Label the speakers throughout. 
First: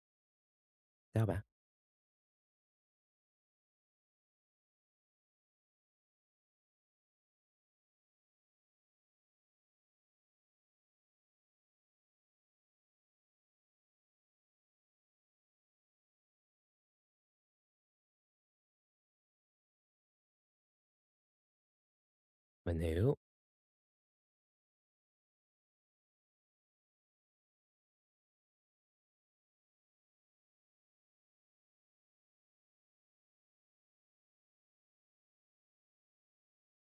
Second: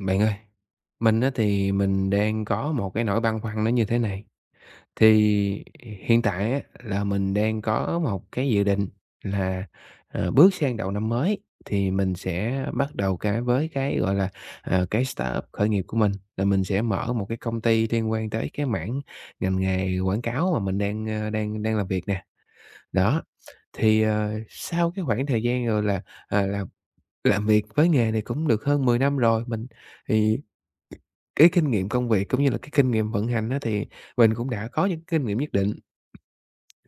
Speaker 1: Bạn ơi, mình
Speaker 2: Sao
Speaker 1: á
Speaker 2: bạn?
Speaker 1: thì mình đang có một cái nỗi băn khoăn nó như thế này. Thì hiện tại á là mình đang có một cái dự định là, bước sang đầu năm mới thì mình sẽ bắt đầu cái với cái, gọi là, cái startup khởi nghiệp của mình, là mình sẽ mở một cái công ty liên quan tới cái mảng ngành nghề quảng cáo mà mình đang, đang làm việc nè.
Speaker 2: Mình hiểu.
Speaker 1: Đó, thì, sau cái khoảng thời gian, rồi là, ờ, làm làm việc với nghề này cũng được hơn 10 năm rồi, mình thì cái kinh nghiệm công việc cũng như là cái kinh nghiệm vận hành á, thì mình cũng đã có những kinh nghiệm nhất định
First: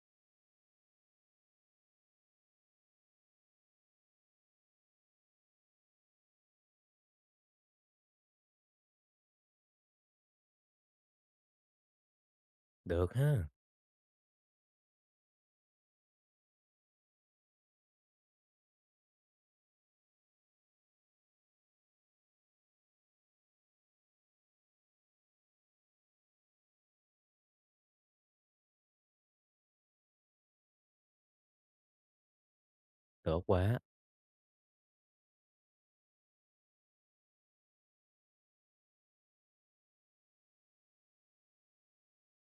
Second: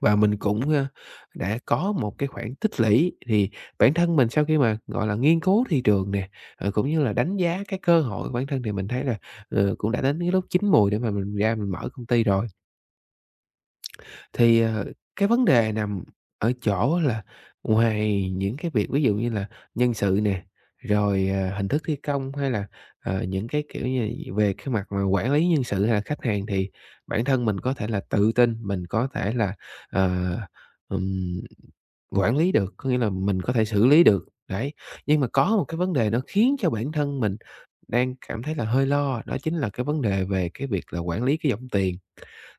Speaker 1: và mình cũng, đã có một cái khoản tích lũy. Thì bản thân mình sau khi mà, gọi là, nghiên cứu thị trường nè, cũng như là đánh giá cái cơ hội của bản thân thì mình thấy là, cũng đã đến cái lúc chín mùi để mà mình ra mình mở công ty rồi.
Speaker 2: Được ha,
Speaker 1: Thì, cái vấn đề nằm ở chỗ là ngoài những cái việc ví dụ như là nhân sự nè, rồi, hình thức thi công hay là, những cái, kiểu như là, về cái mặt mà quản lý nhân sự hay là khách hàng thì bản thân mình có thể là tự tin, mình có thể là, ờ, ừm, quản lý được, có nghĩa là mình
Speaker 2: tốt
Speaker 1: có thể
Speaker 2: quá,
Speaker 1: xử lý được, đấy. Nhưng mà có một cái vấn đề nó khiến cho bản thân mình đang cảm thấy là hơi lo, đó chính là cái vấn đề về cái việc là quản lý cái dòng tiền.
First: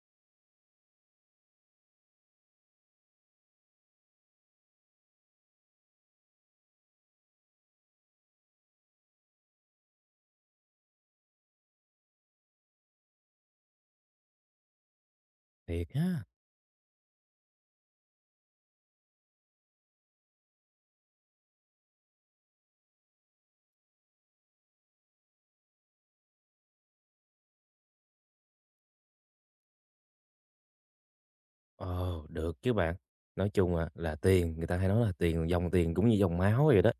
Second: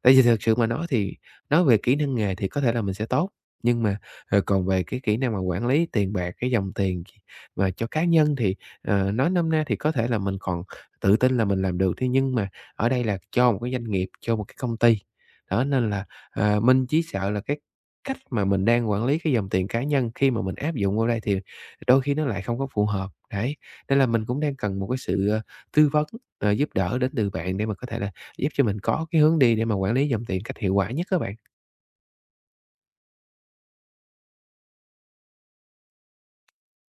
Speaker 1: Tại vì thực sự mà nói thì nói về kỹ năng nghề thì có thể là mình sẽ tốt, nhưng mà, còn về cái kỹ năng mà quản lý tiền bạc, cái dòng tiền mà cho cá nhân thì, nói nôm na thì có thể là mình còn tự tin là mình làm được thế nhưng mà ở đây là cho một cái doanh nghiệp, cho một cái công ty. Đó,
Speaker 2: thiệt
Speaker 1: nên là,
Speaker 2: ha.
Speaker 1: mình chỉ sợ là cái cách mà mình đang quản lý cái dòng tiền cá nhân khi mà mình áp dụng vào đây thì đôi khi nó lại không có phù hợp, đấy. Nên là mình cũng đang cần một cái sự, tư vấn, giúp đỡ đến từ bạn để mà có thể là giúp cho mình có cái hướng đi để mà quản lý dòng tiền cách hiệu quả nhất các bạn.
Speaker 2: Ồ, được chứ bạn. Nói chung à, là tiền, người ta hay nói là tiền, dòng tiền cũng như dòng máu vậy đó.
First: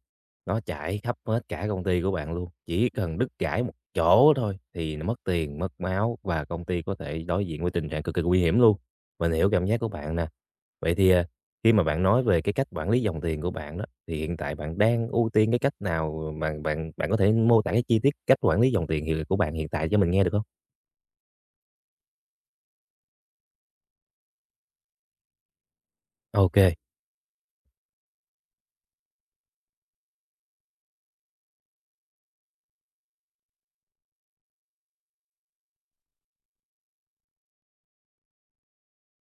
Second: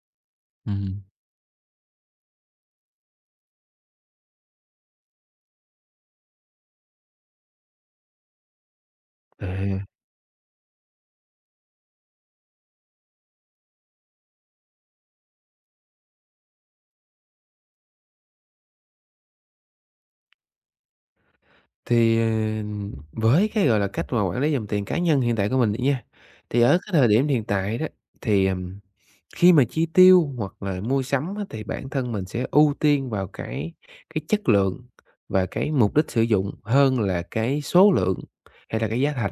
Speaker 2: Nó chảy
Speaker 1: Ừm.
Speaker 2: khắp hết cả công ty của bạn luôn. Chỉ cần đứt gãy một chỗ thôi thì nó mất tiền, mất máu và công ty có thể đối diện với tình trạng cực kỳ nguy hiểm luôn. Mình
Speaker 1: À,
Speaker 2: hiểu cảm giác của bạn nè. Vậy thì à, khi mà bạn nói về cái cách quản lý dòng tiền của bạn đó, thì hiện tại bạn đang ưu tiên cái cách nào mà bạn bạn có thể mô tả cái chi tiết cách quản lý dòng tiền hiện của bạn hiện tại cho mình nghe được không?
Speaker 1: thì, với cái, gọi là, cách mà quản lý dòng tiền cá nhân hiện tại của mình đi nha, thì ở
Speaker 2: OK,
Speaker 1: cái thời điểm hiện tại đó, thì, khi mà chi tiêu hoặc là mua sắm á, thì bản thân mình sẽ ưu tiên vào cái chất lượng và cái mục đích sử dụng hơn là cái số lượng hay là cái giá thành.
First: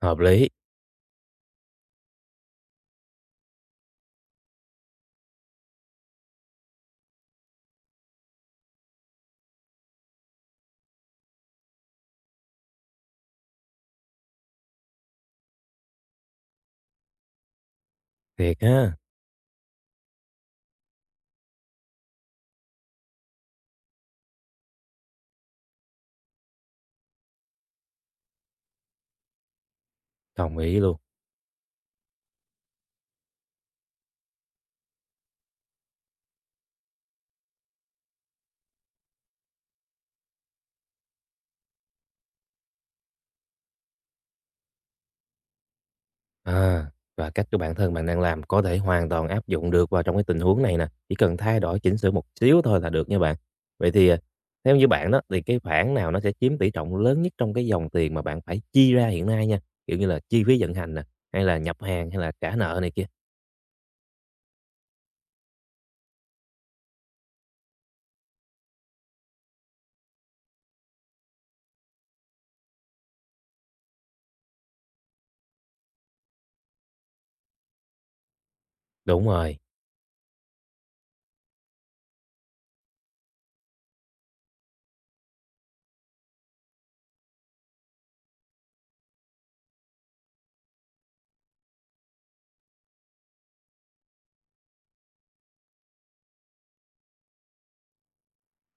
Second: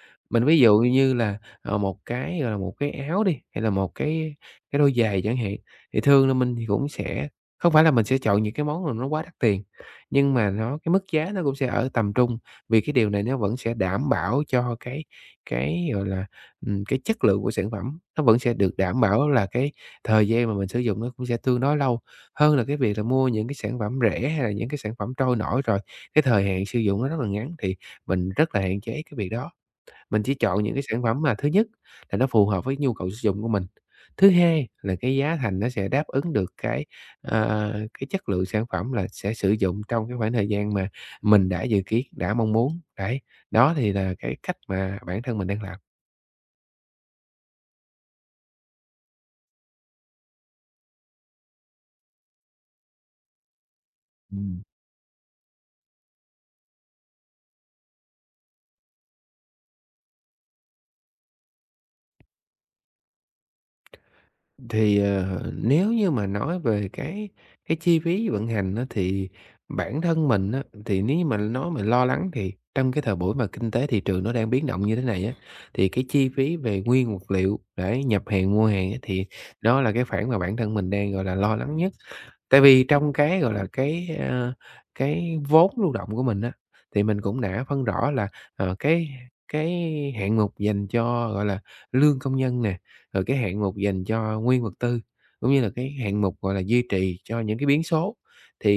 Speaker 2: hợp
Speaker 1: Mình
Speaker 2: lý,
Speaker 1: ví dụ như là, một cái, gọi là, một cái áo đi, hay là một cái đôi giày chẳng hạn, thì thường là mình thì cũng sẽ không phải là mình sẽ chọn những cái món mà nó quá đắt tiền, nhưng mà nó cái mức giá nó cũng sẽ ở tầm trung, vì cái điều này nó vẫn sẽ đảm bảo cho cái, gọi là, cái chất lượng của sản phẩm, nó vẫn sẽ
Speaker 2: thiệt
Speaker 1: được
Speaker 2: ha,
Speaker 1: đảm bảo là cái thời gian mà mình sử dụng nó cũng sẽ tương đối lâu, hơn là cái việc là mua những cái sản phẩm rẻ hay là những cái sản phẩm trôi nổi rồi cái thời hạn sử dụng nó rất là ngắn, thì mình rất là hạn chế cái việc đó. Mình chỉ
Speaker 2: đồng
Speaker 1: chọn những
Speaker 2: ý
Speaker 1: cái
Speaker 2: luôn.
Speaker 1: sản phẩm mà thứ nhất là nó phù hợp với nhu cầu sử dụng của mình, thứ hai là cái giá thành nó sẽ đáp ứng được cái, ờ, cái chất lượng sản phẩm là sẽ sử dụng trong cái khoảng thời gian mà mình đã dự kiến, đã mong muốn. Đấy, đó thì là cái cách mà bản thân mình đang làm.
Speaker 2: À, và cách của bản thân bạn đang làm có thể hoàn toàn áp dụng được vào trong cái tình huống này nè, chỉ cần thay đổi chỉnh sửa một xíu thôi là được nha bạn. Vậy thì, à,
Speaker 1: Ừm.
Speaker 2: theo như bạn đó, thì cái khoản nào nó sẽ chiếm tỷ trọng lớn nhất trong cái dòng tiền mà bạn phải chi ra hiện nay nha? Kiểu như là chi phí vận hành nè, hay là nhập hàng, hay là trả nợ này kia?
Speaker 1: Thì, nếu như mà nói về cái chi phí vận hành á, thì bản thân mình á, thì nếu như mà nói mà lo lắng thì trong cái thời buổi mà kinh tế thị trường nó đang biến động như thế này á, thì cái chi phí về nguyên vật liệu, để nhập hàng, mua hàng á, thì
Speaker 2: Đúng rồi,
Speaker 1: đó là cái khoản mà bản thân mình đang, gọi là, lo lắng nhất. Tại vì trong cái, gọi là, cái vốn lưu động của mình á, thì mình cũng đã phân rõ là, ờ, cái cái hạng mục dành cho, gọi là, lương công nhân nè, rồi cái hạng mục dành cho nguyên vật tư, cũng như là cái hạng mục, gọi là, duy trì cho những cái biến số.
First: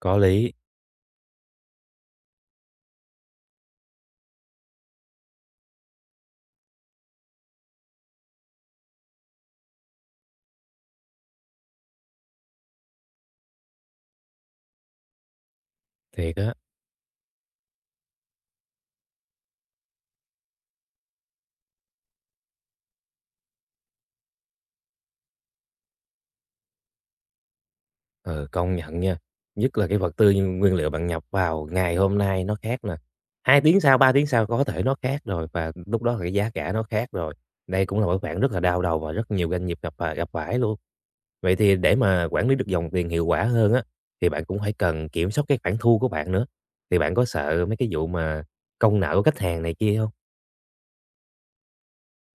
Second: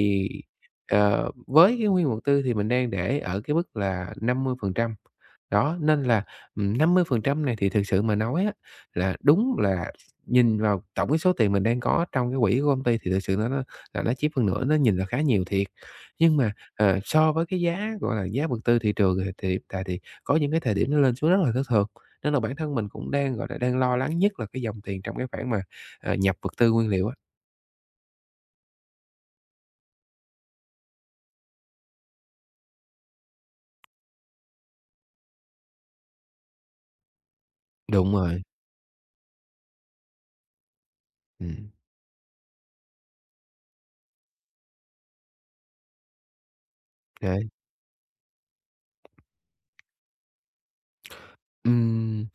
Speaker 2: có lý,
Speaker 1: với cái nguyên vật tư thì mình đang để ở cái mức là 50%. Đó, nên là, ừ, 50% này thì thực sự mà nói á, là đúng là nhìn vào tổng cái số tiền mình đang có trong cái quỹ của công ty thì thực sự nó là nó chiếm một nửa nó nhìn là khá nhiều thiệt. Nhưng
Speaker 2: thiệt
Speaker 1: mà,
Speaker 2: á.
Speaker 1: so với cái giá, gọi là, giá vật tư thị trường thì hiện tại thì có những cái thời điểm nó lên xuống rất là thất thường, nên là bản thân mình cũng đang, gọi là, đang lo lắng nhất là cái dòng tiền trong cái khoản mà, nhập vật tư nguyên liệu á.
Speaker 2: Ừ, công nhận nha. Nhất là cái vật tư như nguyên liệu bạn nhập vào ngày hôm nay nó khác nè, 2 tiếng sau, 3 tiếng sau có thể nó khác rồi và lúc đó là cái giá cả nó khác rồi. Đây cũng là
Speaker 1: Đúng
Speaker 2: một cái khoản
Speaker 1: rồi,
Speaker 2: rất là đau đầu và rất nhiều doanh nghiệp gặp phải luôn. Vậy
Speaker 1: ừm,
Speaker 2: thì để mà quản lý được dòng tiền hiệu quả hơn á, thì bạn cũng phải cần kiểm soát cái khoản thu của bạn nữa. Thì bạn có
Speaker 1: đấy,
Speaker 2: sợ mấy cái vụ mà công nợ của khách hàng này kia không?
Speaker 1: ừm.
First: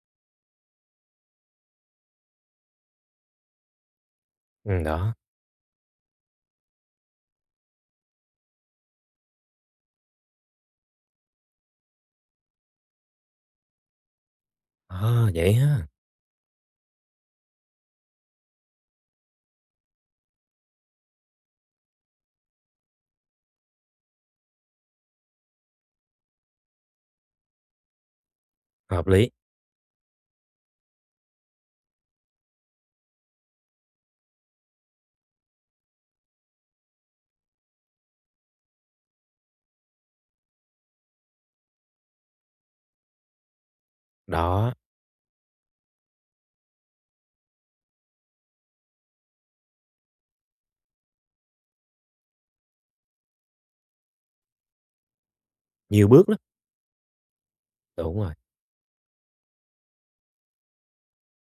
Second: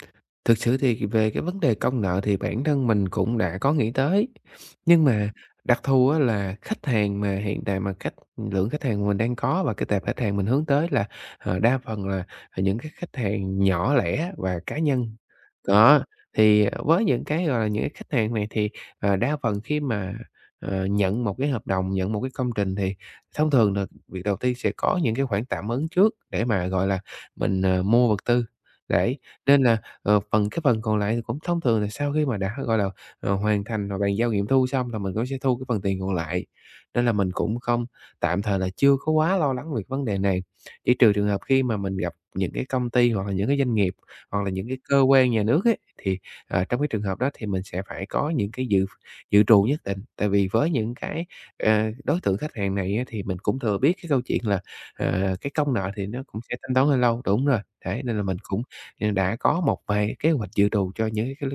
Speaker 1: Thực sự thì về cái vấn đề công nợ thì bản thân mình cũng đã có nghĩ tới, nhưng
Speaker 2: Đó,
Speaker 1: mà đặc thù á là khách hàng mà hiện tại mà lượng khách hàng mình đang có và cái tệp khách hàng mình hướng tới là, đa phần là, những cái khách hàng nhỏ lẻ và cá nhân.
Speaker 2: ờ, vậy ha,
Speaker 1: Đó, thì với những cái, gọi là, những cái khách hàng này thì, đa phần khi mà, nhận một cái hợp đồng, nhận một cái công trình thì thông thường là việc đầu tiên sẽ có những cái khoản tạm ứng trước để mà, gọi là, mình, mua vật tư,
Speaker 2: hợp
Speaker 1: đấy,
Speaker 2: lý,
Speaker 1: nên là cái phần còn lại thì cũng thông thường là sau khi mà đã, gọi là, hoàn thành và bàn giao nghiệm thu xong là mình cũng sẽ thu cái phần tiền còn lại, nên là mình cũng không tạm thời là chưa có quá lo lắng về cái vấn đề này. Chỉ trừ trường hợp khi mà mình gặp những cái công ty hoặc là những cái doanh nghiệp, hoặc là những
Speaker 2: đó,
Speaker 1: cái cơ quan nhà nước ấy, thì, trong cái trường hợp đó thì mình sẽ phải có những cái dự dự trù nhất định. Tại vì với những cái, đối tượng khách hàng này á thì mình cũng thừa biết cái câu chuyện là, cái công nợ thì
Speaker 2: nhiều
Speaker 1: nó
Speaker 2: bước lắm,
Speaker 1: cũng sẽ thanh toán hơi lâu đúng rồi, đấy, nên
Speaker 2: đúng
Speaker 1: là
Speaker 2: rồi.
Speaker 1: mình cũng đã có một vài kế hoạch dự trù cho những cái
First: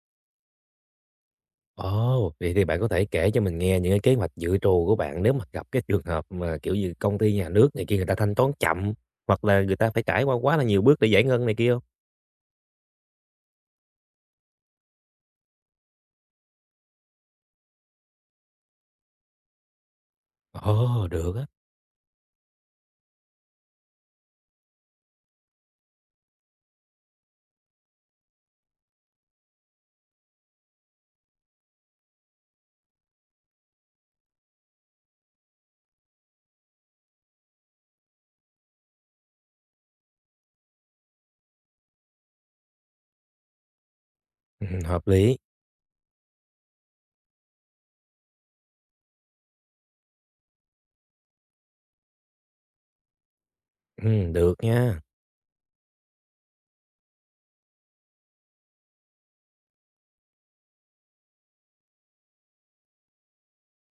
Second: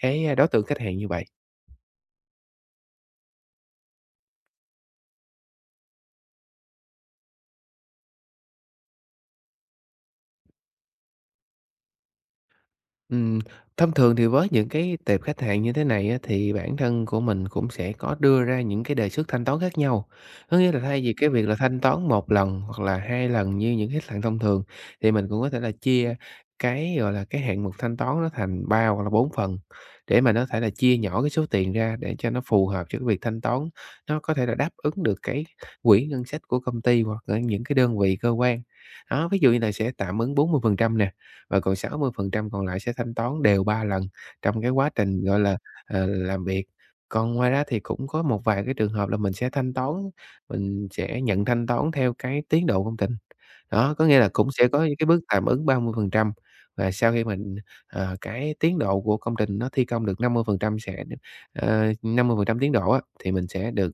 Speaker 1: cái đối tượng khách hàng như vậy.
Speaker 2: Ồ, vậy thì bạn có thể kể cho mình nghe những cái kế hoạch dự trù của bạn nếu mà gặp cái trường hợp mà, kiểu như, công ty nhà nước này kia người ta thanh toán chậm, hoặc là người ta phải trải qua quá là nhiều bước để giải ngân này kia không?
Speaker 1: Ừm, thông thường thì với những cái tệp khách hàng như thế này á, thì bản thân của mình cũng sẽ có đưa ra những cái đề xuất thanh toán khác nhau. Có nghĩa là thay
Speaker 2: Ồ,
Speaker 1: vì cái
Speaker 2: được á,
Speaker 1: việc là thanh toán một lần hoặc là 2 lần như những khách hàng thông thường, thì mình cũng có thể là chia cái, gọi là, cái hạng mục thanh toán nó thành 3 hoặc là 4 phần để mà nó thể là chia nhỏ cái số tiền ra để cho nó phù hợp cho cái việc thanh toán, nó có thể là đáp ứng được cái quỹ ngân sách của công ty hoặc là những cái đơn vị cơ quan. Đó, ví dụ như là sẽ tạm ứng 40% nè, và còn 60% còn lại sẽ thanh toán đều 3 lần trong cái quá
Speaker 2: hợp
Speaker 1: trình,
Speaker 2: lý,
Speaker 1: gọi là, làm việc. Còn ngoài ra thì cũng có một vài cái trường hợp là mình sẽ nhận thanh toán theo cái tiến độ công trình. Đó, có nghĩa là cũng
Speaker 2: được
Speaker 1: sẽ có những
Speaker 2: nha,
Speaker 1: cái bước tạm ứng 30% và sau khi mình, cái tiến độ của công trình nó thi công được 50% sẽ 50% tiến độ á, thì mình sẽ được,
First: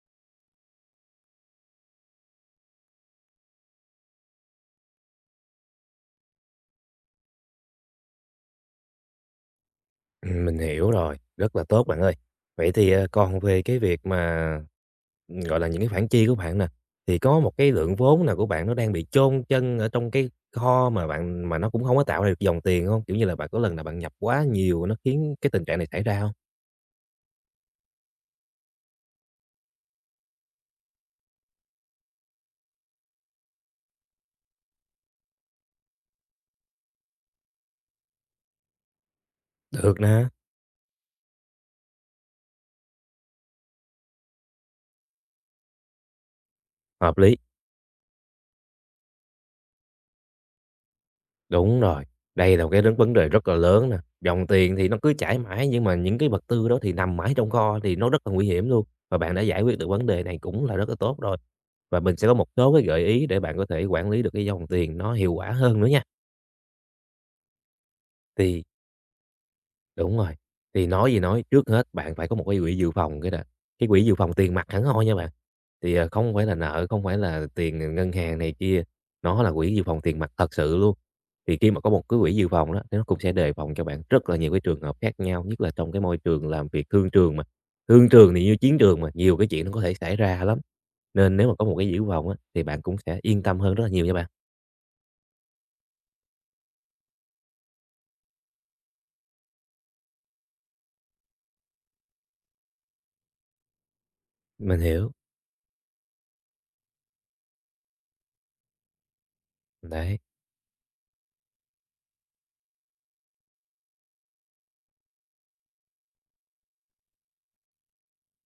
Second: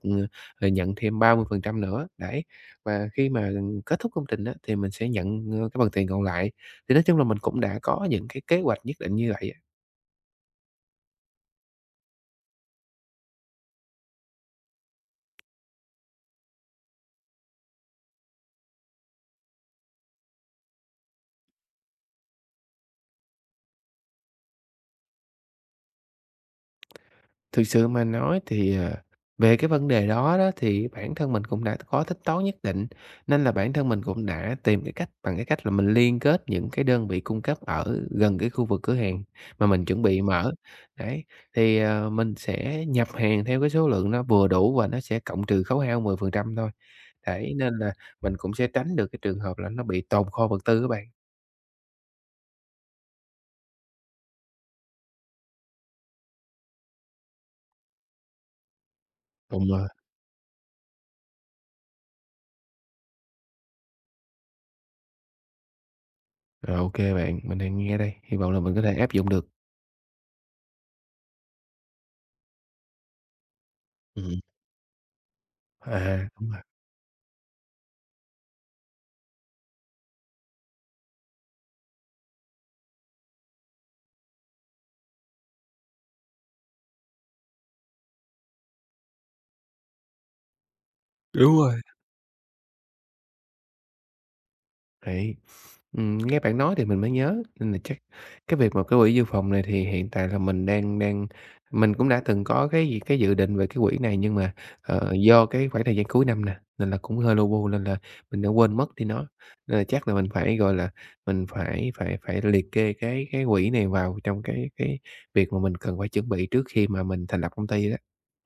Speaker 1: nhận thêm 30% nữa, đấy. Và khi mà kết thúc công trình á, thì mình sẽ nhận, cái phần tiền còn lại. Thì nói chung là mình cũng đã có những cái kế hoạch nhất định như vậy á.
Speaker 2: mình hiểu rồi, rất là tốt bạn ơi. Vậy thì, còn về cái việc mà, gọi là, những cái khoản chi của bạn nè, thì có một cái lượng vốn nào của bạn nó đang bị chôn chân ở trong cái kho mà bạn mà nó cũng không có tạo ra được dòng tiền không? Kiểu như là, bạn có lần nào bạn nhập quá nhiều nó khiến cái tình trạng này xảy ra không?
Speaker 1: Thực sự mà nói thì, về cái vấn đề đó đó thì bản thân mình cũng đã có tính toán nhất định, nên là bản thân mình cũng đã tìm cái cách bằng cái cách là mình liên kết những cái đơn vị cung cấp ở gần cái khu vực cửa hàng mà mình
Speaker 2: Được
Speaker 1: chuẩn bị
Speaker 2: nè,
Speaker 1: mở. Đấy, thì, mình sẽ nhập hàng theo cái số lượng nó vừa đủ và nó sẽ cộng trừ khấu hao 10% thôi.
Speaker 2: hợp lý.
Speaker 1: Đấy, nên là mình cũng sẽ tránh được cái trường hợp là nó bị tồn kho vật tư các bạn.
Speaker 2: Đúng rồi, đây là một cái rất vấn đề rất là lớn nè. Dòng tiền thì nó cứ chảy mãi nhưng mà những cái vật tư đó thì nằm mãi trong kho thì nó rất là nguy hiểm luôn. Và bạn đã giải
Speaker 1: Đúng
Speaker 2: quyết
Speaker 1: rồi,
Speaker 2: được vấn đề này cũng là rất là tốt rồi. Và mình sẽ có một số cái gợi ý để bạn có thể quản lý được cái dòng tiền nó hiệu quả hơn nữa nha.
Speaker 1: rồi, ô bạn, mình đang nghe đây, hy vọng là
Speaker 2: Thì
Speaker 1: mình có thể áp dụng được.
Speaker 2: đúng rồi. Thì nói gì nói, trước hết bạn phải có một cái quỹ dự phòng cái đã. Cái quỹ dự phòng
Speaker 1: Ừm,
Speaker 2: tiền mặt hẳn hoi nha bạn, thì,
Speaker 1: à,
Speaker 2: không phải
Speaker 1: đúng
Speaker 2: là
Speaker 1: rồi.
Speaker 2: nợ, không phải là tiền ngân hàng này kia, nó là quỹ dự phòng tiền mặt thật sự luôn. Thì khi mà có một cái quỹ dự phòng đó, thì nó cũng sẽ đề phòng cho bạn rất là nhiều cái trường hợp khác nhau, nhất là trong cái môi trường làm việc thương trường mà. Thương trường thì như chiến trường mà, nhiều cái chuyện nó có thể xảy ra lắm, nên nếu mà
Speaker 1: Đúng
Speaker 2: có
Speaker 1: rồi.
Speaker 2: một cái dự phòng á, thì bạn cũng sẽ yên tâm hơn rất là nhiều nha bạn.
Speaker 1: Đấy. Nghe bạn nói thì mình mới nhớ, nên là chắc cái việc mà cái quỹ dự phòng này thì hiện tại là mình đang đang mình cũng đã từng có cái gì cái dự định về cái quỹ này, nhưng mà,
Speaker 2: Mình hiểu,
Speaker 1: do cái khoảng thời gian cuối năm nè, nên là cũng hơi lu bu nên là mình đã quên mất đi nó. Nên là chắc là
Speaker 2: đấy,
Speaker 1: mình phải, gọi là, mình phải phải phải liệt kê cái quỹ này vào trong cái việc mà mình cần phải chuẩn bị trước khi mà mình thành lập công ty đó.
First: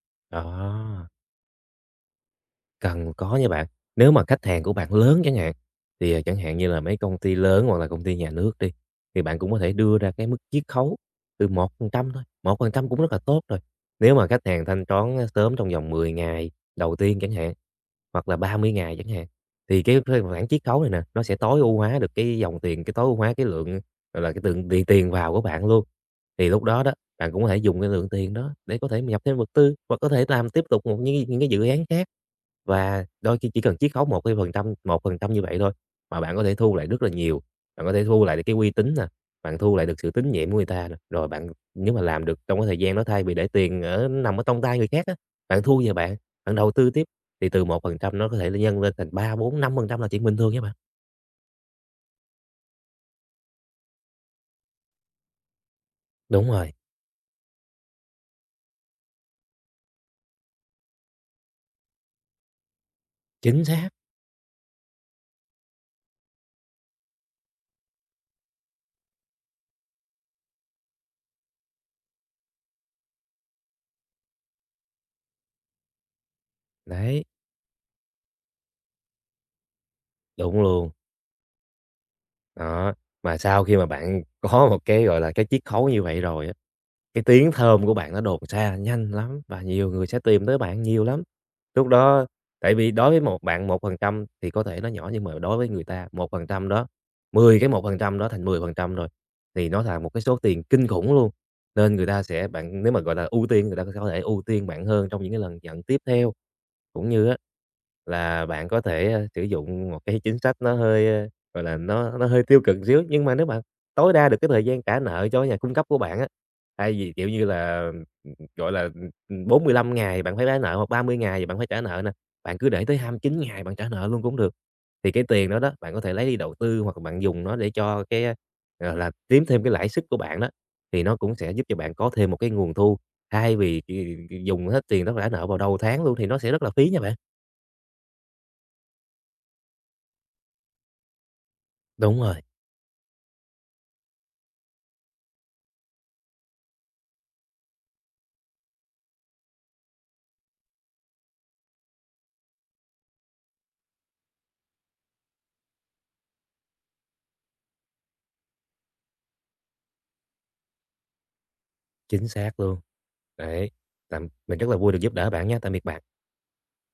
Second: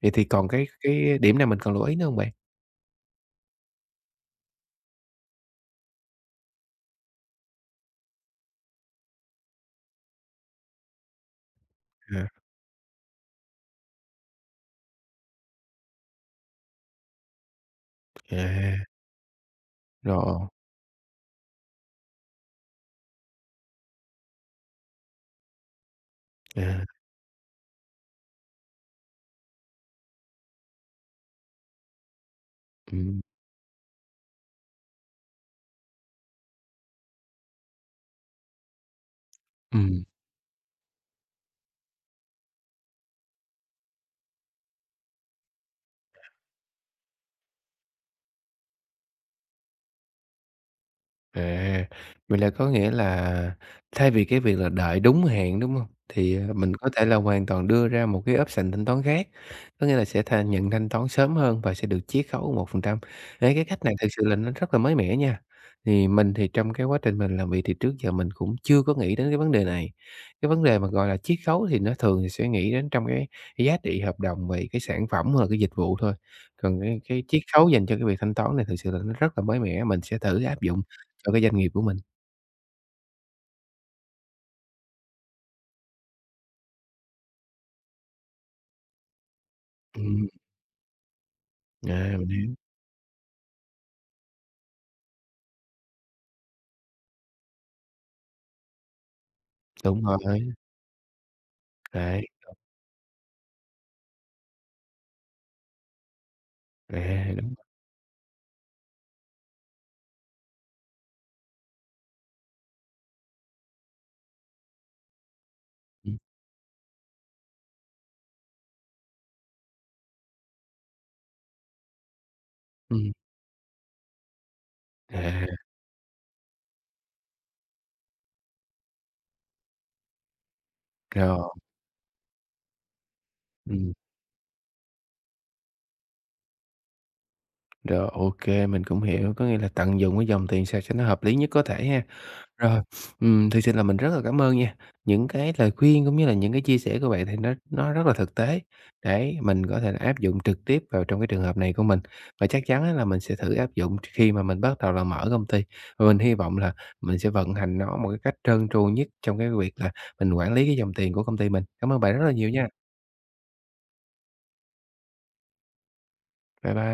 Speaker 1: Vậy thì còn cái
Speaker 2: đó.
Speaker 1: cái điểm nào mình còn lưu ý nữa không bạn?
Speaker 2: Cần có nha bạn. Nếu mà khách hàng của bạn lớn chẳng hạn, thì, à, chẳng hạn như là mấy công ty lớn hoặc là công ty nhà nước đi, thì bạn cũng có thể đưa ra cái mức chiết khấu từ 1% thôi,
Speaker 1: À,
Speaker 2: 1% cũng rất là tốt rồi. Nếu mà khách hàng thanh toán, à, sớm trong vòng 10 ngày đầu tiên chẳng hạn, hoặc là 30
Speaker 1: à.
Speaker 2: ngày chẳng hạn, thì cái
Speaker 1: Rồi,
Speaker 2: khoản chiết khấu này nè, nó sẽ tối ưu hóa được cái dòng tiền, cái tối ưu hóa cái lượng, gọi là, cái lượng tiền tiền vào của bạn luôn. Thì lúc đó
Speaker 1: à,
Speaker 2: đó, bạn cũng có thể dùng cái lượng tiền đó để có thể nhập thêm vật tư, hoặc có thể làm tiếp tục một những cái dự án khác. Và
Speaker 1: ừm,
Speaker 2: đôi khi chỉ cần chiết khấu một một cái phần trăm một phần trăm như vậy thôi, mà bạn có thể thu lại rất là nhiều. Bạn có thể thu lại được cái uy tín nè, bạn thu lại được
Speaker 1: ừm.
Speaker 2: sự tín nhiệm của người ta nè, rồi bạn nếu mà làm được trong cái thời gian đó thay vì để tiền ở nằm ở trong tay người khác á, bạn thu về bạn, bạn đầu tư tiếp thì từ 1% nó có thể là nhân lên thành ba bốn năm phần trăm là chuyện bình thường nhé bạn.
Speaker 1: À, vậy là có nghĩa là thay vì cái việc là đợi đúng hẹn đúng không? Thì,
Speaker 2: Đúng rồi,
Speaker 1: mình có thể là hoàn toàn đưa ra một cái option thanh toán khác, có nghĩa là sẽ tha nhận thanh toán sớm hơn và sẽ được chiết khấu 1%. Đấy, cái
Speaker 2: chính
Speaker 1: cách
Speaker 2: xác,
Speaker 1: này thực sự là nó rất là mới mẻ nha. Thì mình thì trong cái quá trình mình làm việc thì trước giờ mình cũng chưa có nghĩ đến cái vấn đề này. Cái vấn đề mà, gọi là, chiết khấu thì nó thường thì sẽ nghĩ đến trong cái giá trị hợp đồng về cái sản phẩm hoặc là cái dịch vụ thôi, còn cái
Speaker 2: đấy,
Speaker 1: chiết khấu dành cho cái việc thanh toán này thực sự là nó rất là mới mẻ, mình sẽ thử áp
Speaker 2: đúng
Speaker 1: dụng
Speaker 2: luôn.
Speaker 1: cho cái doanh nghiệp của mình.
Speaker 2: Đó, mà sau khi mà bạn có một cái, gọi là, cái chiết khấu như vậy rồi á. Cái tiếng thơm của bạn nó đồn xa nhanh lắm và nhiều người sẽ
Speaker 1: Ừm,
Speaker 2: tìm tới bạn nhiều lắm. Lúc
Speaker 1: à,
Speaker 2: đó
Speaker 1: mình hiểu,
Speaker 2: tại vì đối với một bạn 1% thì có thể nó nhỏ nhưng mà đối với người ta 1% đó, 10 cái 1% đó thành 10% rồi, thì nó là
Speaker 1: đúng
Speaker 2: một cái số
Speaker 1: rồi,
Speaker 2: tiền kinh khủng luôn. Nên người ta
Speaker 1: đấy,
Speaker 2: sẽ bạn nếu mà, gọi là, ưu tiên người ta có thể ưu tiên bạn hơn trong những cái lần nhận tiếp theo. Cũng như
Speaker 1: à,
Speaker 2: á,
Speaker 1: đúng,
Speaker 2: là bạn có thể, sử dụng một cái chính sách nó hơi, gọi là, nó hơi tiêu cực xíu, nhưng mà nếu bạn tối đa được cái thời gian trả nợ cho nhà cung cấp của
Speaker 1: ừm,
Speaker 2: bạn á. Thay vì, kiểu như là, gọi là, 45 ngày bạn phải trả nợ hoặc 30 ngày thì bạn phải trả nợ nè, bạn cứ để tới
Speaker 1: ừm,
Speaker 2: 29 ngày bạn trả nợ luôn cũng được. Thì cái
Speaker 1: à,
Speaker 2: tiền đó đó, bạn có thể lấy đi đầu tư hoặc là bạn dùng nó để cho cái, gọi là, kiếm thêm cái lãi suất của bạn đó, thì nó cũng
Speaker 1: rồi,
Speaker 2: sẽ giúp cho bạn có thêm một cái nguồn thu, thay vì
Speaker 1: ừm,
Speaker 2: dùng hết tiền đó trả nợ vào đầu tháng luôn thì nó sẽ rất là phí nha bạn.
Speaker 1: rồi, ô kê, mình cũng hiểu, có nghĩa là tận dụng cái dòng tiền sao cho nó hợp lý nhất có thể ha.
Speaker 2: Đúng rồi,
Speaker 1: Rồi, thực sự là mình rất là cảm ơn nha. Những cái lời khuyên cũng như là những cái chia sẻ của bạn thì nó rất là thực tế, để mình có thể là áp dụng trực tiếp vào trong cái trường hợp này của mình. Và chắc chắn á là mình sẽ thử áp dụng khi mà mình bắt đầu là mở công ty. Và mình hy vọng là mình sẽ vận hành nó một cái cách trơn tru nhất trong cái việc là mình quản lý cái dòng tiền của công ty mình. Cảm ơn bạn rất
Speaker 2: chính
Speaker 1: là nhiều
Speaker 2: xác
Speaker 1: nha.
Speaker 2: luôn. Đấy, mình rất là vui được giúp đỡ bạn nha, tạm biệt bạn.
Speaker 1: Bye bye.